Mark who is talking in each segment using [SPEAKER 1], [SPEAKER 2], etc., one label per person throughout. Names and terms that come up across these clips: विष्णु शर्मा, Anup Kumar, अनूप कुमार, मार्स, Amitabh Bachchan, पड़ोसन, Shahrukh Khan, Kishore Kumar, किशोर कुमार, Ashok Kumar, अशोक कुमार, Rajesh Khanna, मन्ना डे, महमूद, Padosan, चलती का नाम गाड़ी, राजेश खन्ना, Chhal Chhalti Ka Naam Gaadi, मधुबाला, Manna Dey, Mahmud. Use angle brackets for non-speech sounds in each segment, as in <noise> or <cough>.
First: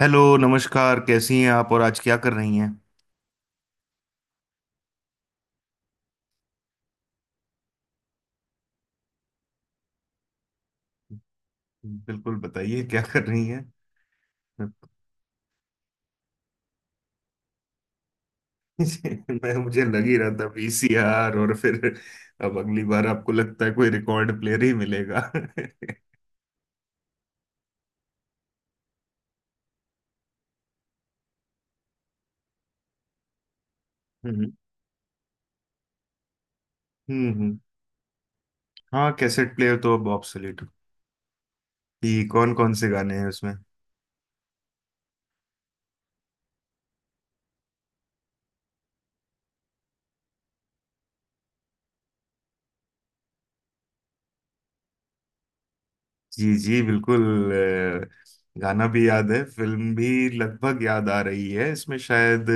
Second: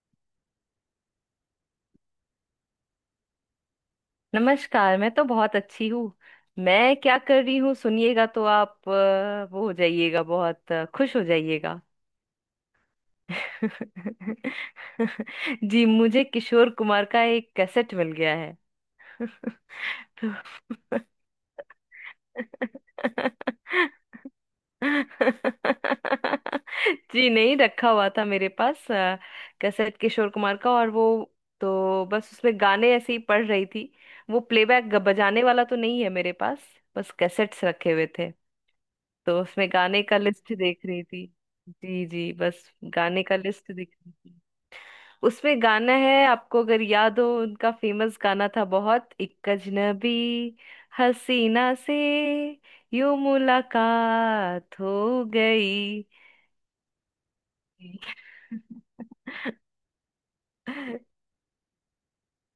[SPEAKER 1] Hello, नमस्कार। कैसी हैं आप और आज क्या कर रही हैं।
[SPEAKER 2] नमस्कार, मैं तो बहुत अच्छी हूँ। मैं क्या कर रही हूँ सुनिएगा तो आप वो हो जाइएगा, बहुत खुश हो जाइएगा।
[SPEAKER 1] बिल्कुल, बताइए क्या कर रही हैं।
[SPEAKER 2] <laughs> जी, मुझे किशोर कुमार का एक कैसेट मिल गया है। <laughs>
[SPEAKER 1] <laughs> मैं, मुझे लग ही
[SPEAKER 2] तो।
[SPEAKER 1] रहा था वीसीआर, और फिर अब अगली बार आपको लगता है कोई
[SPEAKER 2] <laughs>
[SPEAKER 1] रिकॉर्ड प्लेयर ही मिलेगा। <laughs>
[SPEAKER 2] <laughs> जी, नहीं रखा हुआ था मेरे पास कैसेट, किशोर कुमार का। और वो, तो बस उसमें गाने ऐसे ही पढ़ रही थी। वो प्लेबैक बजाने वाला तो नहीं है मेरे पास, बस
[SPEAKER 1] हम्म,
[SPEAKER 2] कैसेट्स रखे हुए थे।
[SPEAKER 1] हाँ,
[SPEAKER 2] तो
[SPEAKER 1] कैसेट
[SPEAKER 2] उसमें
[SPEAKER 1] प्लेयर तो
[SPEAKER 2] गाने
[SPEAKER 1] अब
[SPEAKER 2] का लिस्ट
[SPEAKER 1] ऑब्सोलीट।
[SPEAKER 2] देख रही थी। जी
[SPEAKER 1] कि
[SPEAKER 2] जी,
[SPEAKER 1] कौन
[SPEAKER 2] बस।
[SPEAKER 1] कौन से गाने
[SPEAKER 2] गाने
[SPEAKER 1] हैं
[SPEAKER 2] का
[SPEAKER 1] उसमें।
[SPEAKER 2] लिस्ट देख रही थी। उसमें गाना है, आपको अगर याद हो, उनका फेमस गाना था बहुत, एक अजनबी हसीना से यूं मुलाकात हो गई।
[SPEAKER 1] जी जी बिल्कुल। गाना भी याद है,
[SPEAKER 2] <laughs>
[SPEAKER 1] फिल्म भी लगभग याद आ रही है। इसमें शायद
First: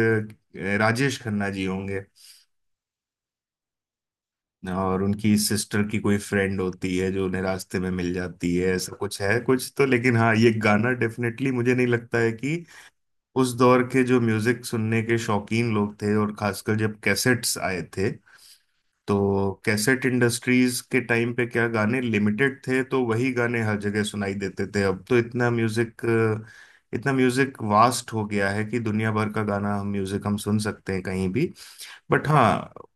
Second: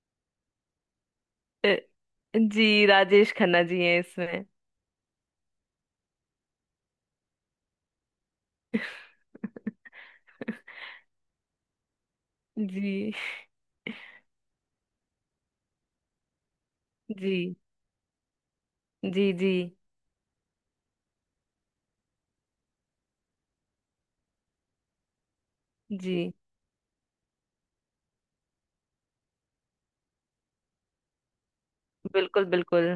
[SPEAKER 1] राजेश खन्ना जी
[SPEAKER 2] अ,
[SPEAKER 1] होंगे,
[SPEAKER 2] जी, राजेश खन्ना जी हैं इसमें।
[SPEAKER 1] और उनकी सिस्टर की कोई फ्रेंड होती है जो उन्हें रास्ते में मिल जाती है, ऐसा कुछ है कुछ। तो लेकिन हाँ, ये गाना डेफिनेटली मुझे नहीं लगता है कि
[SPEAKER 2] जी
[SPEAKER 1] उस दौर के जो म्यूजिक सुनने के शौकीन लोग थे, और खासकर जब
[SPEAKER 2] जी
[SPEAKER 1] कैसेट्स आए थे,
[SPEAKER 2] जी। जी
[SPEAKER 1] तो कैसेट इंडस्ट्रीज के टाइम पे क्या गाने लिमिटेड थे, तो वही गाने हर जगह सुनाई देते थे। अब तो इतना म्यूजिक,
[SPEAKER 2] जी,
[SPEAKER 1] इतना म्यूजिक वास्ट हो गया है कि दुनिया भर का गाना हम, म्यूजिक हम सुन सकते हैं कहीं भी। बट
[SPEAKER 2] बिल्कुल
[SPEAKER 1] हाँ,
[SPEAKER 2] बिल्कुल।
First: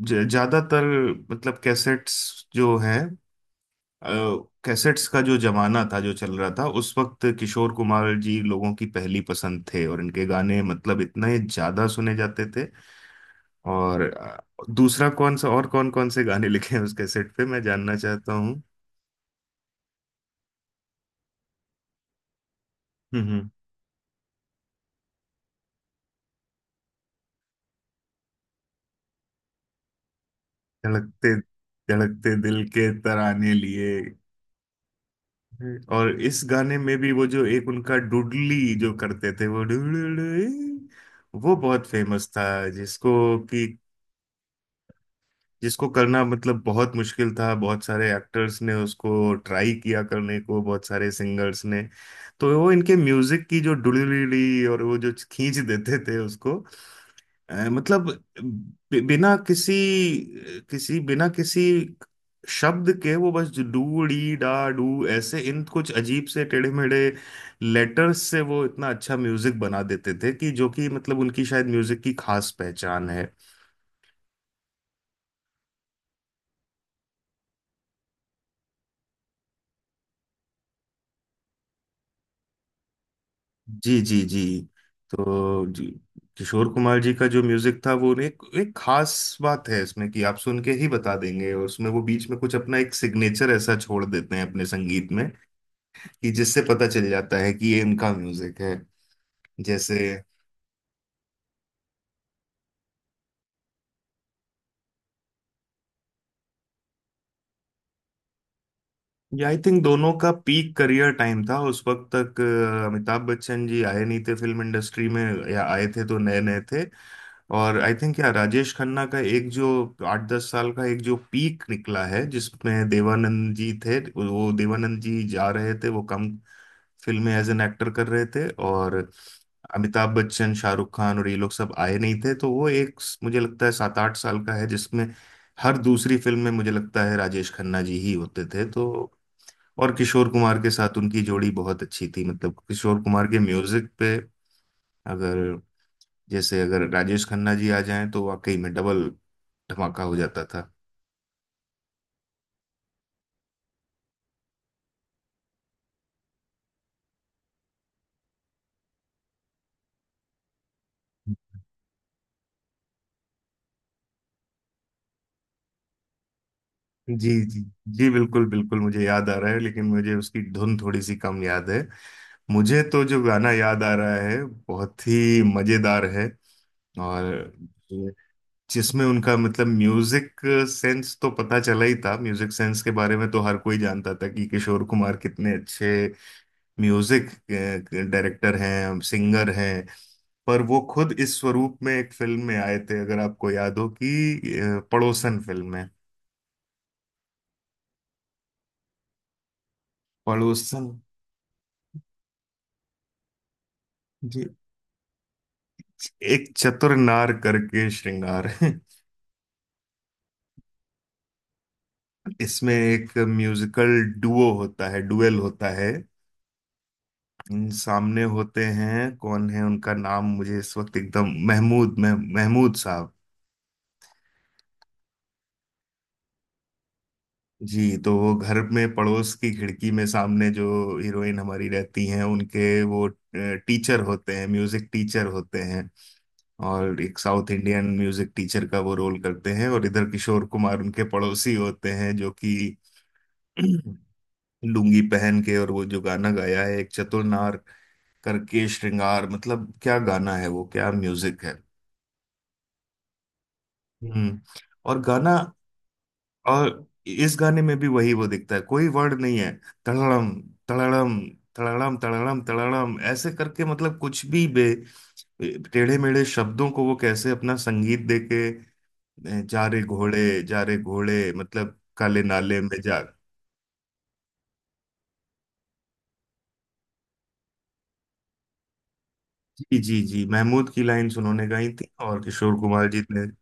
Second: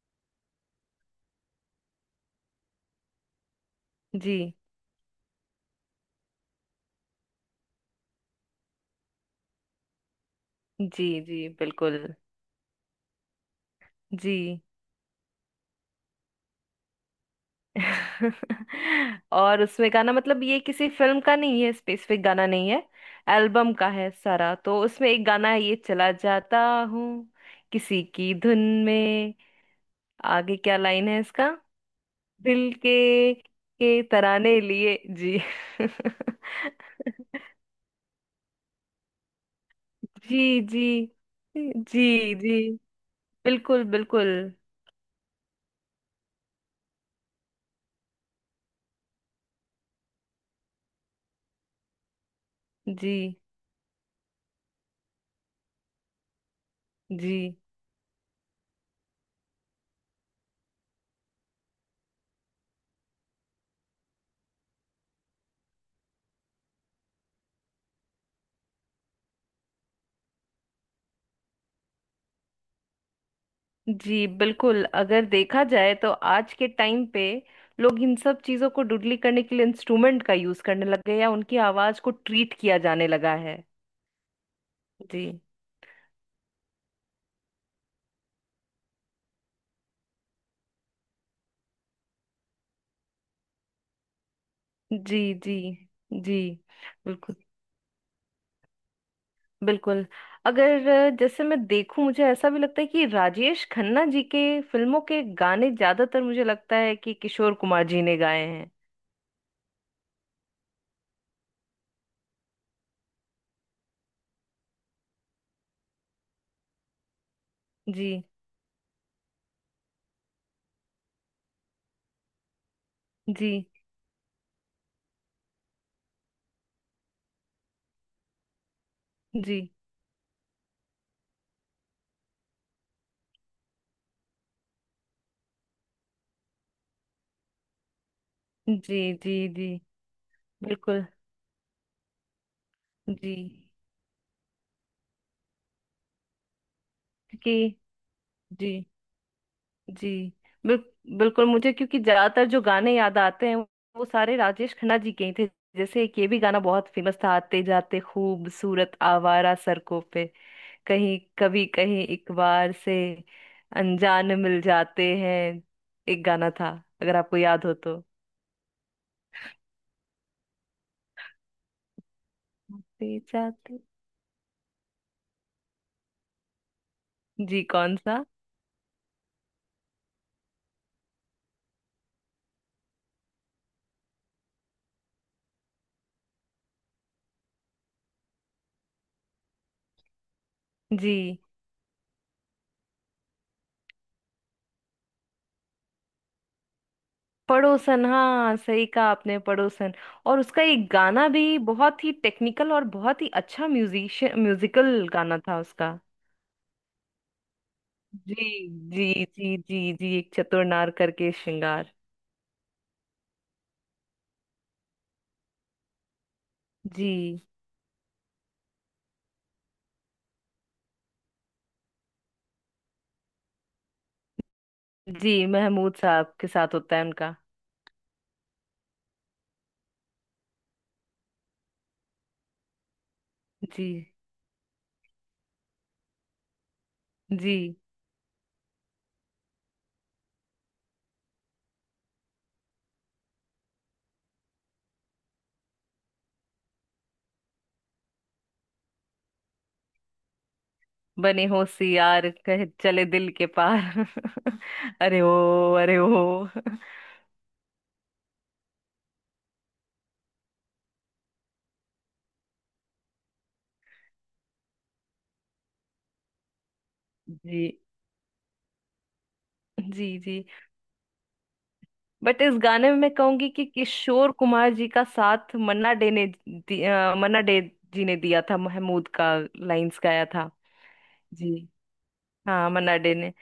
[SPEAKER 1] ज्यादातर मतलब कैसेट्स जो है,
[SPEAKER 2] जी
[SPEAKER 1] कैसेट्स का जो जमाना था, जो चल रहा था उस वक्त, किशोर कुमार जी लोगों की पहली पसंद थे, और इनके गाने मतलब
[SPEAKER 2] जी
[SPEAKER 1] इतने
[SPEAKER 2] जी,
[SPEAKER 1] ज्यादा
[SPEAKER 2] बिल्कुल।
[SPEAKER 1] सुने जाते थे। और
[SPEAKER 2] जी।
[SPEAKER 1] दूसरा कौन सा, और कौन कौन से गाने लिखे हैं उस कैसेट पे, मैं जानना चाहता हूँ।
[SPEAKER 2] <laughs> और उसमें गाना मतलब ये किसी फिल्म का नहीं है, स्पेसिफिक गाना नहीं है,
[SPEAKER 1] हम्म।
[SPEAKER 2] एल्बम का है सारा। तो उसमें एक गाना है, ये चला जाता हूँ किसी की धुन में। आगे क्या लाइन है
[SPEAKER 1] धड़कते
[SPEAKER 2] इसका?
[SPEAKER 1] धड़कते दिल
[SPEAKER 2] दिल
[SPEAKER 1] के
[SPEAKER 2] के
[SPEAKER 1] तराने लिए।
[SPEAKER 2] के तराने लिए। जी।
[SPEAKER 1] और
[SPEAKER 2] <laughs>
[SPEAKER 1] इस गाने में भी वो जो एक उनका डुडली जो करते थे, वो
[SPEAKER 2] जी जी
[SPEAKER 1] डुडली वो बहुत
[SPEAKER 2] जी
[SPEAKER 1] फेमस था,
[SPEAKER 2] जी,
[SPEAKER 1] जिसको कि
[SPEAKER 2] बिल्कुल बिल्कुल।
[SPEAKER 1] जिसको करना मतलब बहुत मुश्किल था। बहुत सारे एक्टर्स ने उसको ट्राई किया करने को, बहुत सारे सिंगर्स ने। तो वो इनके
[SPEAKER 2] जी
[SPEAKER 1] म्यूजिक की जो डुडली, और वो जो खींच देते थे उसको
[SPEAKER 2] जी
[SPEAKER 1] मतलब बिना किसी किसी बिना किसी शब्द के, वो बस डू डी डा डू, ऐसे इन कुछ अजीब से टेढ़े मेढ़े लेटर्स से वो इतना अच्छा म्यूजिक बना देते थे कि जो कि मतलब उनकी शायद म्यूजिक की खास पहचान है।
[SPEAKER 2] जी, बिल्कुल। अगर देखा जाए तो आज के टाइम पे लोग इन सब चीजों को डुडली करने के लिए इंस्ट्रूमेंट का यूज करने लग गए, या उनकी आवाज को ट्रीट किया जाने लगा है।
[SPEAKER 1] जी जी जी।
[SPEAKER 2] जी
[SPEAKER 1] तो जी किशोर कुमार जी का जो म्यूजिक था, वो एक एक खास बात है इसमें कि आप सुन के ही बता देंगे, और उसमें वो बीच में कुछ अपना एक सिग्नेचर ऐसा छोड़ देते हैं अपने संगीत
[SPEAKER 2] जी
[SPEAKER 1] में
[SPEAKER 2] जी
[SPEAKER 1] कि
[SPEAKER 2] जी,
[SPEAKER 1] जिससे पता चल
[SPEAKER 2] बिल्कुल
[SPEAKER 1] जाता है कि ये इनका म्यूजिक है।
[SPEAKER 2] बिल्कुल।
[SPEAKER 1] जैसे,
[SPEAKER 2] अगर जैसे मैं देखूं, मुझे ऐसा भी लगता है कि राजेश खन्ना जी के फिल्मों के गाने ज्यादातर, मुझे लगता है कि किशोर कुमार जी ने गाए हैं।
[SPEAKER 1] ये आई थिंक दोनों का पीक करियर टाइम था उस वक्त तक। अमिताभ बच्चन जी आए नहीं थे फिल्म इंडस्ट्री में, या आए थे तो नए नए थे। और आई
[SPEAKER 2] जी
[SPEAKER 1] थिंक यार राजेश खन्ना का एक जो 8-10 साल का एक जो पीक निकला है, जिसमें
[SPEAKER 2] जी
[SPEAKER 1] देवानंद जी थे, वो देवानंद जी जा रहे थे, वो कम फिल्में एज एन एक्टर कर रहे थे, और
[SPEAKER 2] जी।
[SPEAKER 1] अमिताभ बच्चन, शाहरुख खान और ये लोग सब आए नहीं थे। तो वो एक मुझे लगता है 7-8 साल का है जिसमें हर दूसरी फिल्म में मुझे लगता है राजेश खन्ना जी ही होते थे।
[SPEAKER 2] जी
[SPEAKER 1] तो
[SPEAKER 2] जी जी,
[SPEAKER 1] और किशोर कुमार के साथ
[SPEAKER 2] बिल्कुल।
[SPEAKER 1] उनकी जोड़ी बहुत अच्छी थी, मतलब किशोर कुमार
[SPEAKER 2] जी।
[SPEAKER 1] के म्यूजिक पे अगर, जैसे अगर राजेश खन्ना
[SPEAKER 2] कि।
[SPEAKER 1] जी आ जाएं तो वाकई में
[SPEAKER 2] जी
[SPEAKER 1] डबल धमाका
[SPEAKER 2] जी,
[SPEAKER 1] हो जाता था।
[SPEAKER 2] बिल, बिल्कुल मुझे, क्योंकि ज्यादातर जो गाने याद आते हैं वो सारे राजेश खन्ना जी के ही थे। जैसे एक ये भी गाना बहुत फेमस था, आते जाते खूबसूरत आवारा सड़कों पे, कहीं कभी, कहीं एक बार से अनजान मिल जाते हैं। एक गाना था, अगर
[SPEAKER 1] जी
[SPEAKER 2] आपको
[SPEAKER 1] जी
[SPEAKER 2] याद हो तो।
[SPEAKER 1] जी बिल्कुल बिल्कुल, मुझे याद आ रहा है, लेकिन मुझे उसकी धुन थोड़ी सी कम याद है। मुझे तो
[SPEAKER 2] आते
[SPEAKER 1] जो गाना
[SPEAKER 2] जाते।
[SPEAKER 1] याद आ रहा है, बहुत ही मजेदार है, और
[SPEAKER 2] जी, कौन सा?
[SPEAKER 1] जिसमें उनका मतलब म्यूजिक सेंस तो पता चला ही था। म्यूजिक सेंस के बारे में तो हर कोई जानता था कि किशोर कुमार कितने अच्छे म्यूजिक डायरेक्टर हैं, सिंगर हैं। पर वो खुद इस
[SPEAKER 2] जी,
[SPEAKER 1] स्वरूप में एक फिल्म में आए थे, अगर आपको याद हो कि पड़ोसन फिल्म है,
[SPEAKER 2] पड़ोसन, हाँ सही कहा आपने, पड़ोसन। और उसका एक
[SPEAKER 1] पड़ोसन।
[SPEAKER 2] गाना भी बहुत ही टेक्निकल और बहुत ही अच्छा म्यूजिशियन
[SPEAKER 1] जी
[SPEAKER 2] म्यूजिकल गाना था उसका।
[SPEAKER 1] एक चतुर नार करके
[SPEAKER 2] जी
[SPEAKER 1] श्रृंगार है।
[SPEAKER 2] जी जी जी जी, एक चतुर नार करके श्रृंगार।
[SPEAKER 1] इसमें एक म्यूजिकल डुओ होता है, डुएल होता है।
[SPEAKER 2] जी
[SPEAKER 1] इन सामने होते हैं, कौन है उनका नाम मुझे इस वक्त एकदम, महमूद महमूद साहब।
[SPEAKER 2] जी, महमूद साहब के साथ होता है उनका।
[SPEAKER 1] जी तो वो घर में पड़ोस की खिड़की में सामने जो हीरोइन हमारी रहती हैं, उनके वो टीचर
[SPEAKER 2] जी
[SPEAKER 1] होते हैं, म्यूजिक टीचर होते हैं, और एक साउथ
[SPEAKER 2] जी,
[SPEAKER 1] इंडियन म्यूजिक टीचर का वो रोल करते हैं, और इधर किशोर कुमार उनके पड़ोसी होते हैं जो कि <clears throat> लुंगी पहन के, और वो जो गाना गाया है, एक चतुर नार करके श्रृंगार, मतलब क्या गाना है वो, क्या म्यूजिक
[SPEAKER 2] बने
[SPEAKER 1] है।
[SPEAKER 2] हो सियार कहे चले दिल के पार।
[SPEAKER 1] हम्म।
[SPEAKER 2] <laughs>
[SPEAKER 1] और
[SPEAKER 2] अरे ओ
[SPEAKER 1] गाना,
[SPEAKER 2] अरे ओ।
[SPEAKER 1] और इस गाने में भी वही वो दिखता है, कोई वर्ड नहीं है, तड़ड़म तड़ड़म तड़ड़म तड़ड़म तड़ड़म, ऐसे करके मतलब कुछ भी बे टेढ़े मेढ़े शब्दों को वो कैसे अपना
[SPEAKER 2] जी
[SPEAKER 1] संगीत देके, जा रे
[SPEAKER 2] जी
[SPEAKER 1] घोड़े
[SPEAKER 2] जी,
[SPEAKER 1] जा रे घोड़े, मतलब काले
[SPEAKER 2] बट इस
[SPEAKER 1] नाले में
[SPEAKER 2] गाने में
[SPEAKER 1] जा।
[SPEAKER 2] मैं कहूंगी कि किशोर कुमार जी का साथ मन्ना डे ने मन्ना डे जी ने दिया था, महमूद का
[SPEAKER 1] जी
[SPEAKER 2] लाइंस
[SPEAKER 1] जी जी
[SPEAKER 2] गाया था।
[SPEAKER 1] महमूद की लाइन्स उन्होंने
[SPEAKER 2] जी,
[SPEAKER 1] गाई थी, और किशोर
[SPEAKER 2] हाँ,
[SPEAKER 1] कुमार
[SPEAKER 2] मन्ना
[SPEAKER 1] जी
[SPEAKER 2] डे
[SPEAKER 1] ने,
[SPEAKER 2] ने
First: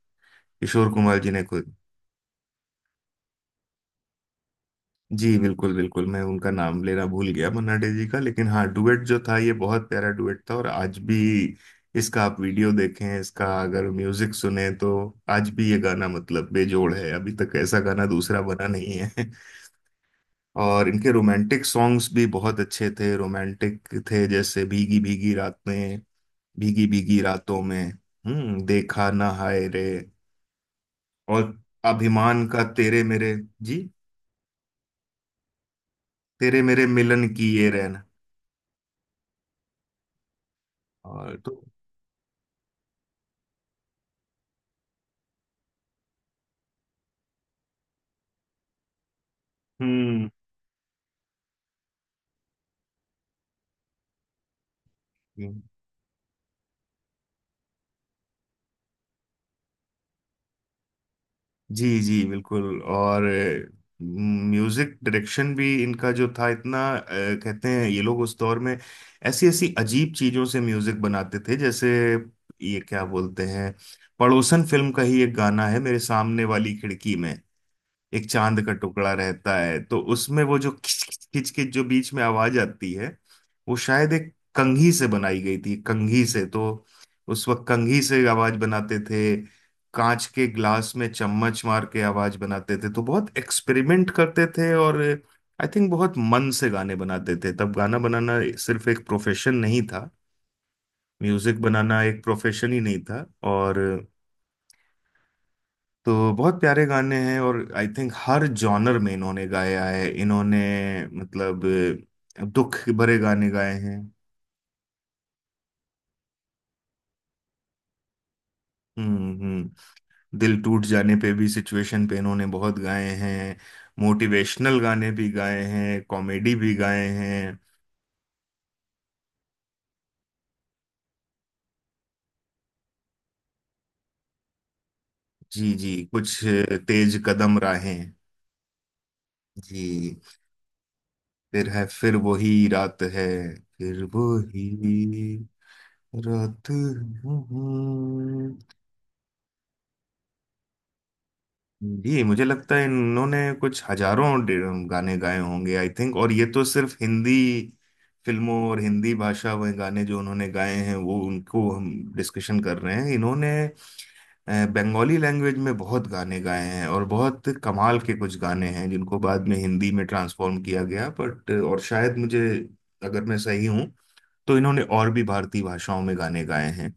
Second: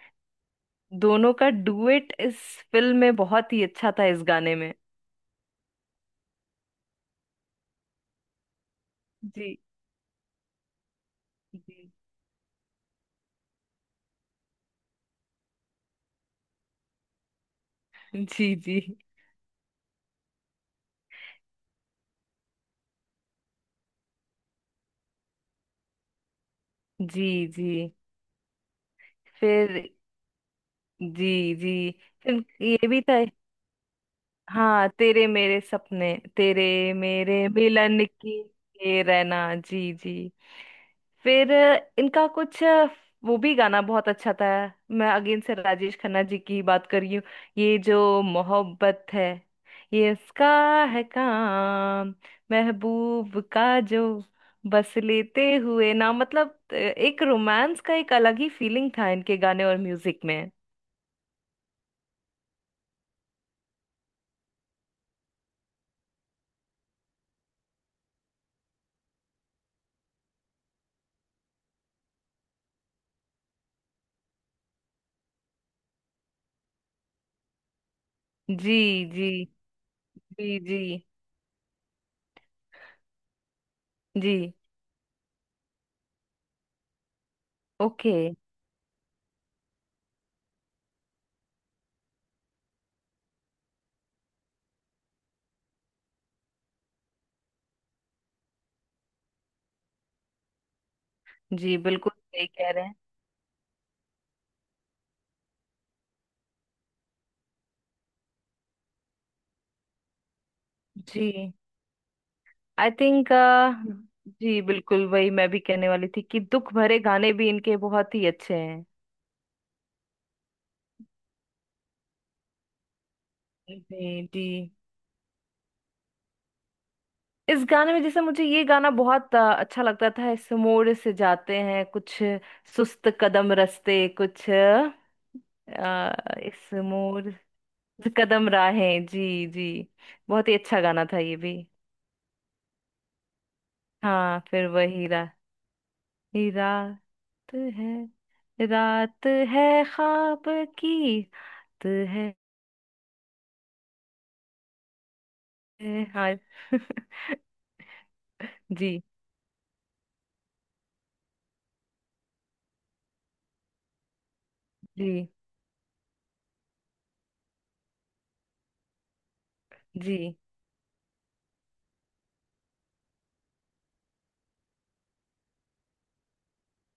[SPEAKER 1] किशोर कुमार जी
[SPEAKER 2] दोनों
[SPEAKER 1] ने
[SPEAKER 2] का
[SPEAKER 1] खुद।
[SPEAKER 2] डुएट इस फिल्म में बहुत ही अच्छा था, इस गाने में।
[SPEAKER 1] जी बिल्कुल बिल्कुल, मैं उनका नाम लेना भूल गया, मन्ना डे जी का। लेकिन हाँ डुएट जो था,
[SPEAKER 2] जी
[SPEAKER 1] ये बहुत प्यारा डुएट था, और आज भी
[SPEAKER 2] जी
[SPEAKER 1] इसका आप वीडियो देखें, इसका अगर म्यूजिक सुने, तो आज भी ये गाना मतलब बेजोड़ है, अभी तक ऐसा गाना दूसरा
[SPEAKER 2] जी
[SPEAKER 1] बना
[SPEAKER 2] जी
[SPEAKER 1] नहीं है। <laughs> और इनके रोमांटिक सॉन्ग्स भी बहुत अच्छे थे, रोमांटिक थे, जैसे भीगी भीगी रात में, भीगी भीगी
[SPEAKER 2] जी
[SPEAKER 1] रातों
[SPEAKER 2] जी।
[SPEAKER 1] में। हम्म, देखा ना हाय रे।
[SPEAKER 2] फिर। जी
[SPEAKER 1] और
[SPEAKER 2] जी। फिर
[SPEAKER 1] अभिमान का,
[SPEAKER 2] ये भी
[SPEAKER 1] तेरे
[SPEAKER 2] था।
[SPEAKER 1] मेरे। जी
[SPEAKER 2] हाँ, तेरे मेरे सपने,
[SPEAKER 1] तेरे
[SPEAKER 2] तेरे
[SPEAKER 1] मेरे मिलन
[SPEAKER 2] मेरे
[SPEAKER 1] की ये रैन।
[SPEAKER 2] मिलन की ये रहना। जी जी।
[SPEAKER 1] और
[SPEAKER 2] फिर
[SPEAKER 1] तो
[SPEAKER 2] इनका कुछ, वो भी गाना बहुत अच्छा था। मैं अगेन से राजेश खन्ना जी की बात कर रही हूँ। ये जो मोहब्बत है, ये
[SPEAKER 1] हम्म।
[SPEAKER 2] इसका है काम, महबूब का जो बस लेते हुए ना, मतलब एक रोमांस का एक अलग ही फीलिंग था इनके गाने और म्यूजिक में।
[SPEAKER 1] जी जी बिल्कुल। और म्यूजिक डायरेक्शन भी इनका जो था इतना कहते हैं ये लोग उस दौर में ऐसी ऐसी अजीब चीजों से म्यूजिक बनाते थे, जैसे ये क्या बोलते हैं, पड़ोसन फिल्म का ही एक गाना है, मेरे सामने वाली खिड़की में एक चांद का
[SPEAKER 2] जी
[SPEAKER 1] टुकड़ा
[SPEAKER 2] जी
[SPEAKER 1] रहता है। तो उसमें वो
[SPEAKER 2] जी
[SPEAKER 1] जो
[SPEAKER 2] जी
[SPEAKER 1] खिच खिच खिच खिच जो बीच में आवाज आती है, वो शायद एक
[SPEAKER 2] जी,
[SPEAKER 1] कंघी से बनाई गई थी, कंघी से। तो उस वक्त कंघी
[SPEAKER 2] ओके।
[SPEAKER 1] से आवाज बनाते थे, कांच के ग्लास में चम्मच मार के आवाज बनाते थे, तो बहुत एक्सपेरिमेंट करते थे। और आई थिंक बहुत मन से गाने बनाते थे, तब गाना बनाना सिर्फ एक प्रोफेशन नहीं था, म्यूजिक
[SPEAKER 2] जी,
[SPEAKER 1] बनाना
[SPEAKER 2] बिल्कुल
[SPEAKER 1] एक
[SPEAKER 2] सही कह
[SPEAKER 1] प्रोफेशन ही
[SPEAKER 2] रहे हैं।
[SPEAKER 1] नहीं था। और तो बहुत प्यारे गाने हैं, और आई थिंक हर जॉनर में इन्होंने गाया है। इन्होंने
[SPEAKER 2] जी,
[SPEAKER 1] मतलब दुख
[SPEAKER 2] आई
[SPEAKER 1] भरे
[SPEAKER 2] थिंक।
[SPEAKER 1] गाने गाए हैं।
[SPEAKER 2] जी बिल्कुल, वही मैं भी कहने वाली थी कि दुख भरे गाने भी इनके बहुत ही अच्छे हैं।
[SPEAKER 1] हम्म। दिल टूट जाने पे भी, सिचुएशन पे इन्होंने बहुत गाए हैं,
[SPEAKER 2] जी जी।
[SPEAKER 1] मोटिवेशनल गाने भी गाए हैं, कॉमेडी भी गाए हैं।
[SPEAKER 2] इस गाने में जैसे मुझे ये गाना बहुत अच्छा लगता था, इस मोड़ से जाते हैं कुछ सुस्त कदम रस्ते कुछ,
[SPEAKER 1] जी जी
[SPEAKER 2] अ,
[SPEAKER 1] कुछ
[SPEAKER 2] इस
[SPEAKER 1] तेज
[SPEAKER 2] मोड़
[SPEAKER 1] कदम
[SPEAKER 2] से
[SPEAKER 1] राहें।
[SPEAKER 2] कदम राहें। जी जी,
[SPEAKER 1] जी
[SPEAKER 2] बहुत ही अच्छा गाना था ये भी।
[SPEAKER 1] फिर है फिर वही रात है, फिर
[SPEAKER 2] हाँ, फिर वही रा
[SPEAKER 1] वही
[SPEAKER 2] हीरा
[SPEAKER 1] रात है।
[SPEAKER 2] है, रात है ख्वाब की, रात
[SPEAKER 1] जी
[SPEAKER 2] है,
[SPEAKER 1] मुझे लगता है इन्होंने कुछ हजारों गाने गाए होंगे आई थिंक, और
[SPEAKER 2] हाय।
[SPEAKER 1] ये तो सिर्फ
[SPEAKER 2] <laughs>
[SPEAKER 1] हिंदी फिल्मों और
[SPEAKER 2] जी
[SPEAKER 1] हिंदी भाषा में गाने जो उन्होंने गाए हैं वो उनको हम डिस्कशन कर रहे हैं। इन्होंने बंगाली
[SPEAKER 2] जी
[SPEAKER 1] लैंग्वेज में बहुत गाने गाए हैं, और बहुत कमाल के कुछ गाने हैं जिनको बाद में हिंदी में
[SPEAKER 2] जी
[SPEAKER 1] ट्रांसफॉर्म किया गया, बट। और शायद मुझे, अगर मैं सही हूँ, तो इन्होंने और भी भारतीय भाषाओं में गाने गाए हैं।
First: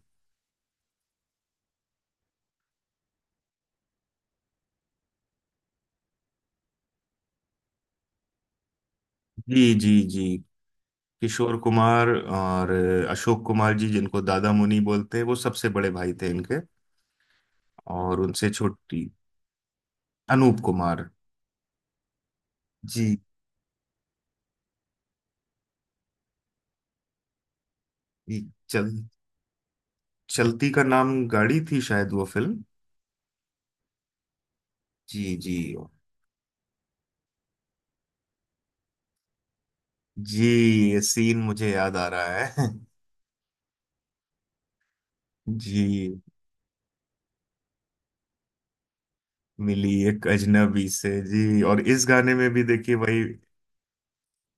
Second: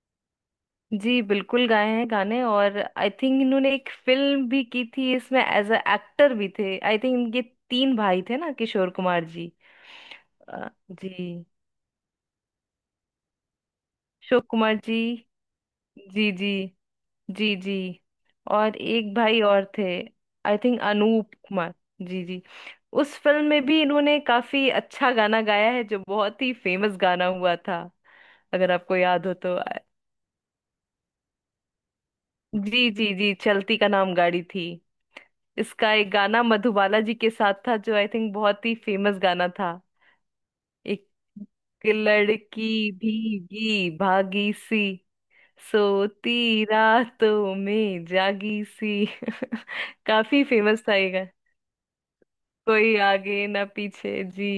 [SPEAKER 2] जी, बिल्कुल गाए हैं गाने। और आई थिंक इन्होंने एक फिल्म भी की थी, इसमें एज अ एक्टर भी थे। आई थिंक इनके तीन भाई थे ना, किशोर कुमार जी।
[SPEAKER 1] जी जी जी।
[SPEAKER 2] जी,
[SPEAKER 1] किशोर कुमार, और अशोक कुमार जी, जिनको
[SPEAKER 2] अशोक
[SPEAKER 1] दादा
[SPEAKER 2] कुमार
[SPEAKER 1] मुनि
[SPEAKER 2] जी।
[SPEAKER 1] बोलते हैं, वो सबसे बड़े भाई थे
[SPEAKER 2] जी जी
[SPEAKER 1] इनके।
[SPEAKER 2] जी जी,
[SPEAKER 1] और उनसे
[SPEAKER 2] और
[SPEAKER 1] छोटी,
[SPEAKER 2] एक भाई और थे, आई
[SPEAKER 1] अनूप
[SPEAKER 2] थिंक
[SPEAKER 1] कुमार।
[SPEAKER 2] अनूप कुमार। जी जी। उस
[SPEAKER 1] जी
[SPEAKER 2] फिल्म में भी इन्होंने काफी अच्छा गाना गाया है, जो बहुत ही फेमस गाना हुआ था,
[SPEAKER 1] जी,
[SPEAKER 2] अगर
[SPEAKER 1] चल
[SPEAKER 2] आपको याद हो तो।
[SPEAKER 1] चलती का नाम गाड़ी थी शायद वो फिल्म।
[SPEAKER 2] जी जी जी, चलती का नाम गाड़ी थी।
[SPEAKER 1] जी जी
[SPEAKER 2] इसका एक गाना मधुबाला जी के साथ था, जो आई थिंक बहुत ही फेमस गाना था।
[SPEAKER 1] जी, ये
[SPEAKER 2] एक
[SPEAKER 1] सीन मुझे याद आ रहा है।
[SPEAKER 2] लड़की भीगी भागी सी,
[SPEAKER 1] <laughs> जी,
[SPEAKER 2] सोती रातों में जागी सी।
[SPEAKER 1] मिली
[SPEAKER 2] <laughs>
[SPEAKER 1] एक
[SPEAKER 2] काफी फेमस
[SPEAKER 1] अजनबी
[SPEAKER 2] था ये
[SPEAKER 1] से।
[SPEAKER 2] गाना।
[SPEAKER 1] जी और इस गाने में भी देखिए
[SPEAKER 2] कोई
[SPEAKER 1] वही,
[SPEAKER 2] आगे ना पीछे। जी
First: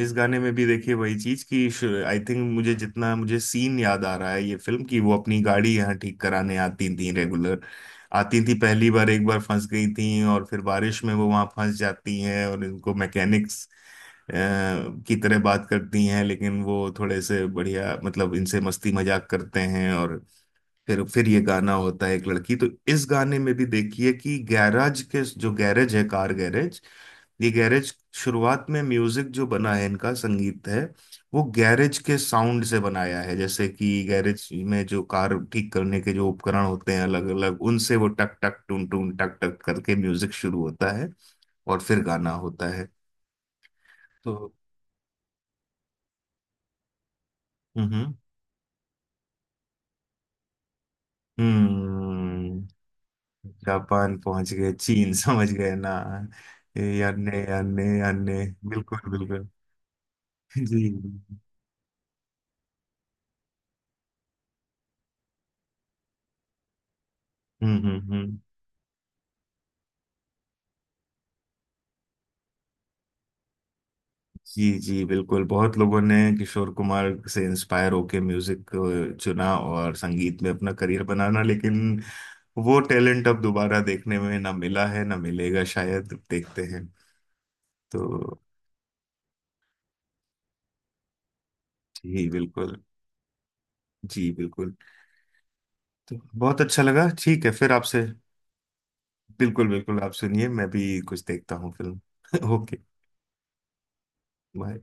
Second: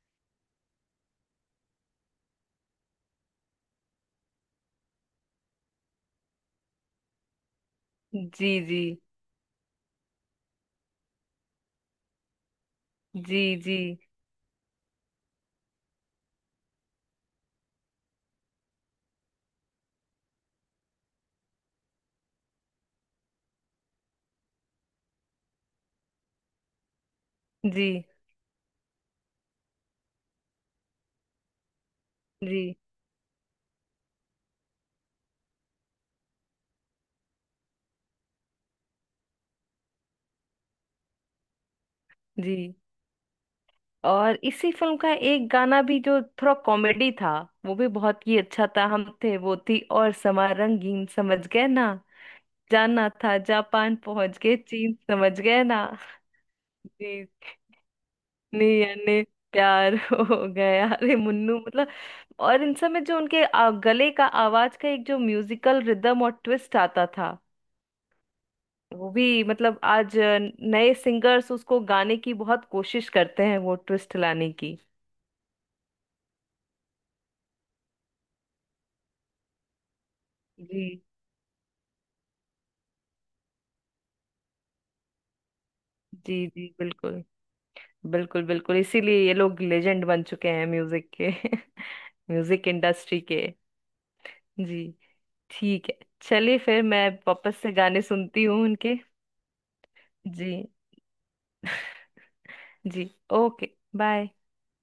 [SPEAKER 1] इस गाने में भी देखिए वही चीज कि आई थिंक, मुझे जितना मुझे सीन याद आ रहा है ये फिल्म की, वो अपनी गाड़ी यहाँ ठीक कराने आती थी, रेगुलर आती थी,
[SPEAKER 2] जी जी
[SPEAKER 1] पहली बार एक बार फंस गई थी, और फिर बारिश में वो वहां फंस जाती हैं, और इनको
[SPEAKER 2] जी
[SPEAKER 1] मैकेनिक्स
[SPEAKER 2] जी
[SPEAKER 1] की तरह बात करती हैं, लेकिन वो थोड़े से बढ़िया मतलब इनसे मस्ती मजाक करते हैं, और फिर ये गाना होता है एक लड़की। तो इस गाने में भी देखिए कि गैराज के, जो गैरेज है, कार गैरेज, ये
[SPEAKER 2] जी
[SPEAKER 1] गैरेज शुरुआत में म्यूजिक जो बना है इनका संगीत है, वो गैरेज के साउंड
[SPEAKER 2] जी
[SPEAKER 1] से बनाया है। जैसे कि गैरेज में जो कार ठीक करने के जो उपकरण होते हैं अलग अलग, उनसे वो टक टक टून टून टक टक करके म्यूजिक शुरू होता है, और फिर गाना
[SPEAKER 2] जी।
[SPEAKER 1] होता है।
[SPEAKER 2] और
[SPEAKER 1] तो
[SPEAKER 2] इसी फिल्म का एक गाना भी जो थोड़ा कॉमेडी था, वो भी
[SPEAKER 1] हम्म
[SPEAKER 2] बहुत ही अच्छा था। हम थे वो थी और समा रंगीन, समझ गए ना,
[SPEAKER 1] हम्म।
[SPEAKER 2] जाना था जापान
[SPEAKER 1] जापान
[SPEAKER 2] पहुंच
[SPEAKER 1] पहुंच
[SPEAKER 2] गए
[SPEAKER 1] गए
[SPEAKER 2] चीन,
[SPEAKER 1] चीन
[SPEAKER 2] समझ
[SPEAKER 1] समझ
[SPEAKER 2] गए
[SPEAKER 1] गए
[SPEAKER 2] ना।
[SPEAKER 1] ना। ये
[SPEAKER 2] जी,
[SPEAKER 1] अन्य अन्य अन्य,
[SPEAKER 2] नी
[SPEAKER 1] बिल्कुल
[SPEAKER 2] यानी
[SPEAKER 1] बिल्कुल।
[SPEAKER 2] प्यार <laughs> हो
[SPEAKER 1] जी
[SPEAKER 2] गया, अरे मुन्नू मतलब। और इन सब में जो उनके गले का आवाज का एक जो म्यूजिकल रिदम और ट्विस्ट आता था,
[SPEAKER 1] हम्म।
[SPEAKER 2] वो भी मतलब आज नए सिंगर्स उसको गाने की बहुत कोशिश करते हैं, वो ट्विस्ट लाने
[SPEAKER 1] जी
[SPEAKER 2] की।
[SPEAKER 1] जी बिल्कुल, बहुत लोगों ने किशोर कुमार से इंस्पायर होके म्यूजिक चुना और संगीत में अपना करियर
[SPEAKER 2] जी
[SPEAKER 1] बनाना, लेकिन वो टैलेंट अब दोबारा देखने में ना मिला है ना मिलेगा, शायद
[SPEAKER 2] जी।
[SPEAKER 1] देखते
[SPEAKER 2] जी,
[SPEAKER 1] हैं।
[SPEAKER 2] बिल्कुल
[SPEAKER 1] तो
[SPEAKER 2] बिल्कुल। बिल्कुल, इसीलिए ये लोग लेजेंड बन चुके हैं म्यूजिक के।
[SPEAKER 1] जी
[SPEAKER 2] <laughs> म्यूजिक
[SPEAKER 1] बिल्कुल।
[SPEAKER 2] इंडस्ट्री के।
[SPEAKER 1] जी बिल्कुल।
[SPEAKER 2] जी, ठीक है।
[SPEAKER 1] तो
[SPEAKER 2] चलिए,
[SPEAKER 1] बहुत अच्छा
[SPEAKER 2] फिर
[SPEAKER 1] लगा,
[SPEAKER 2] मैं
[SPEAKER 1] ठीक है
[SPEAKER 2] वापस
[SPEAKER 1] फिर
[SPEAKER 2] से
[SPEAKER 1] आपसे।
[SPEAKER 2] गाने सुनती हूँ उनके।
[SPEAKER 1] बिल्कुल बिल्कुल आप सुनिए,
[SPEAKER 2] जी
[SPEAKER 1] मैं भी कुछ देखता हूँ फिल्म। <laughs> ओके,
[SPEAKER 2] जी, ओके, बाय।
[SPEAKER 1] बाय।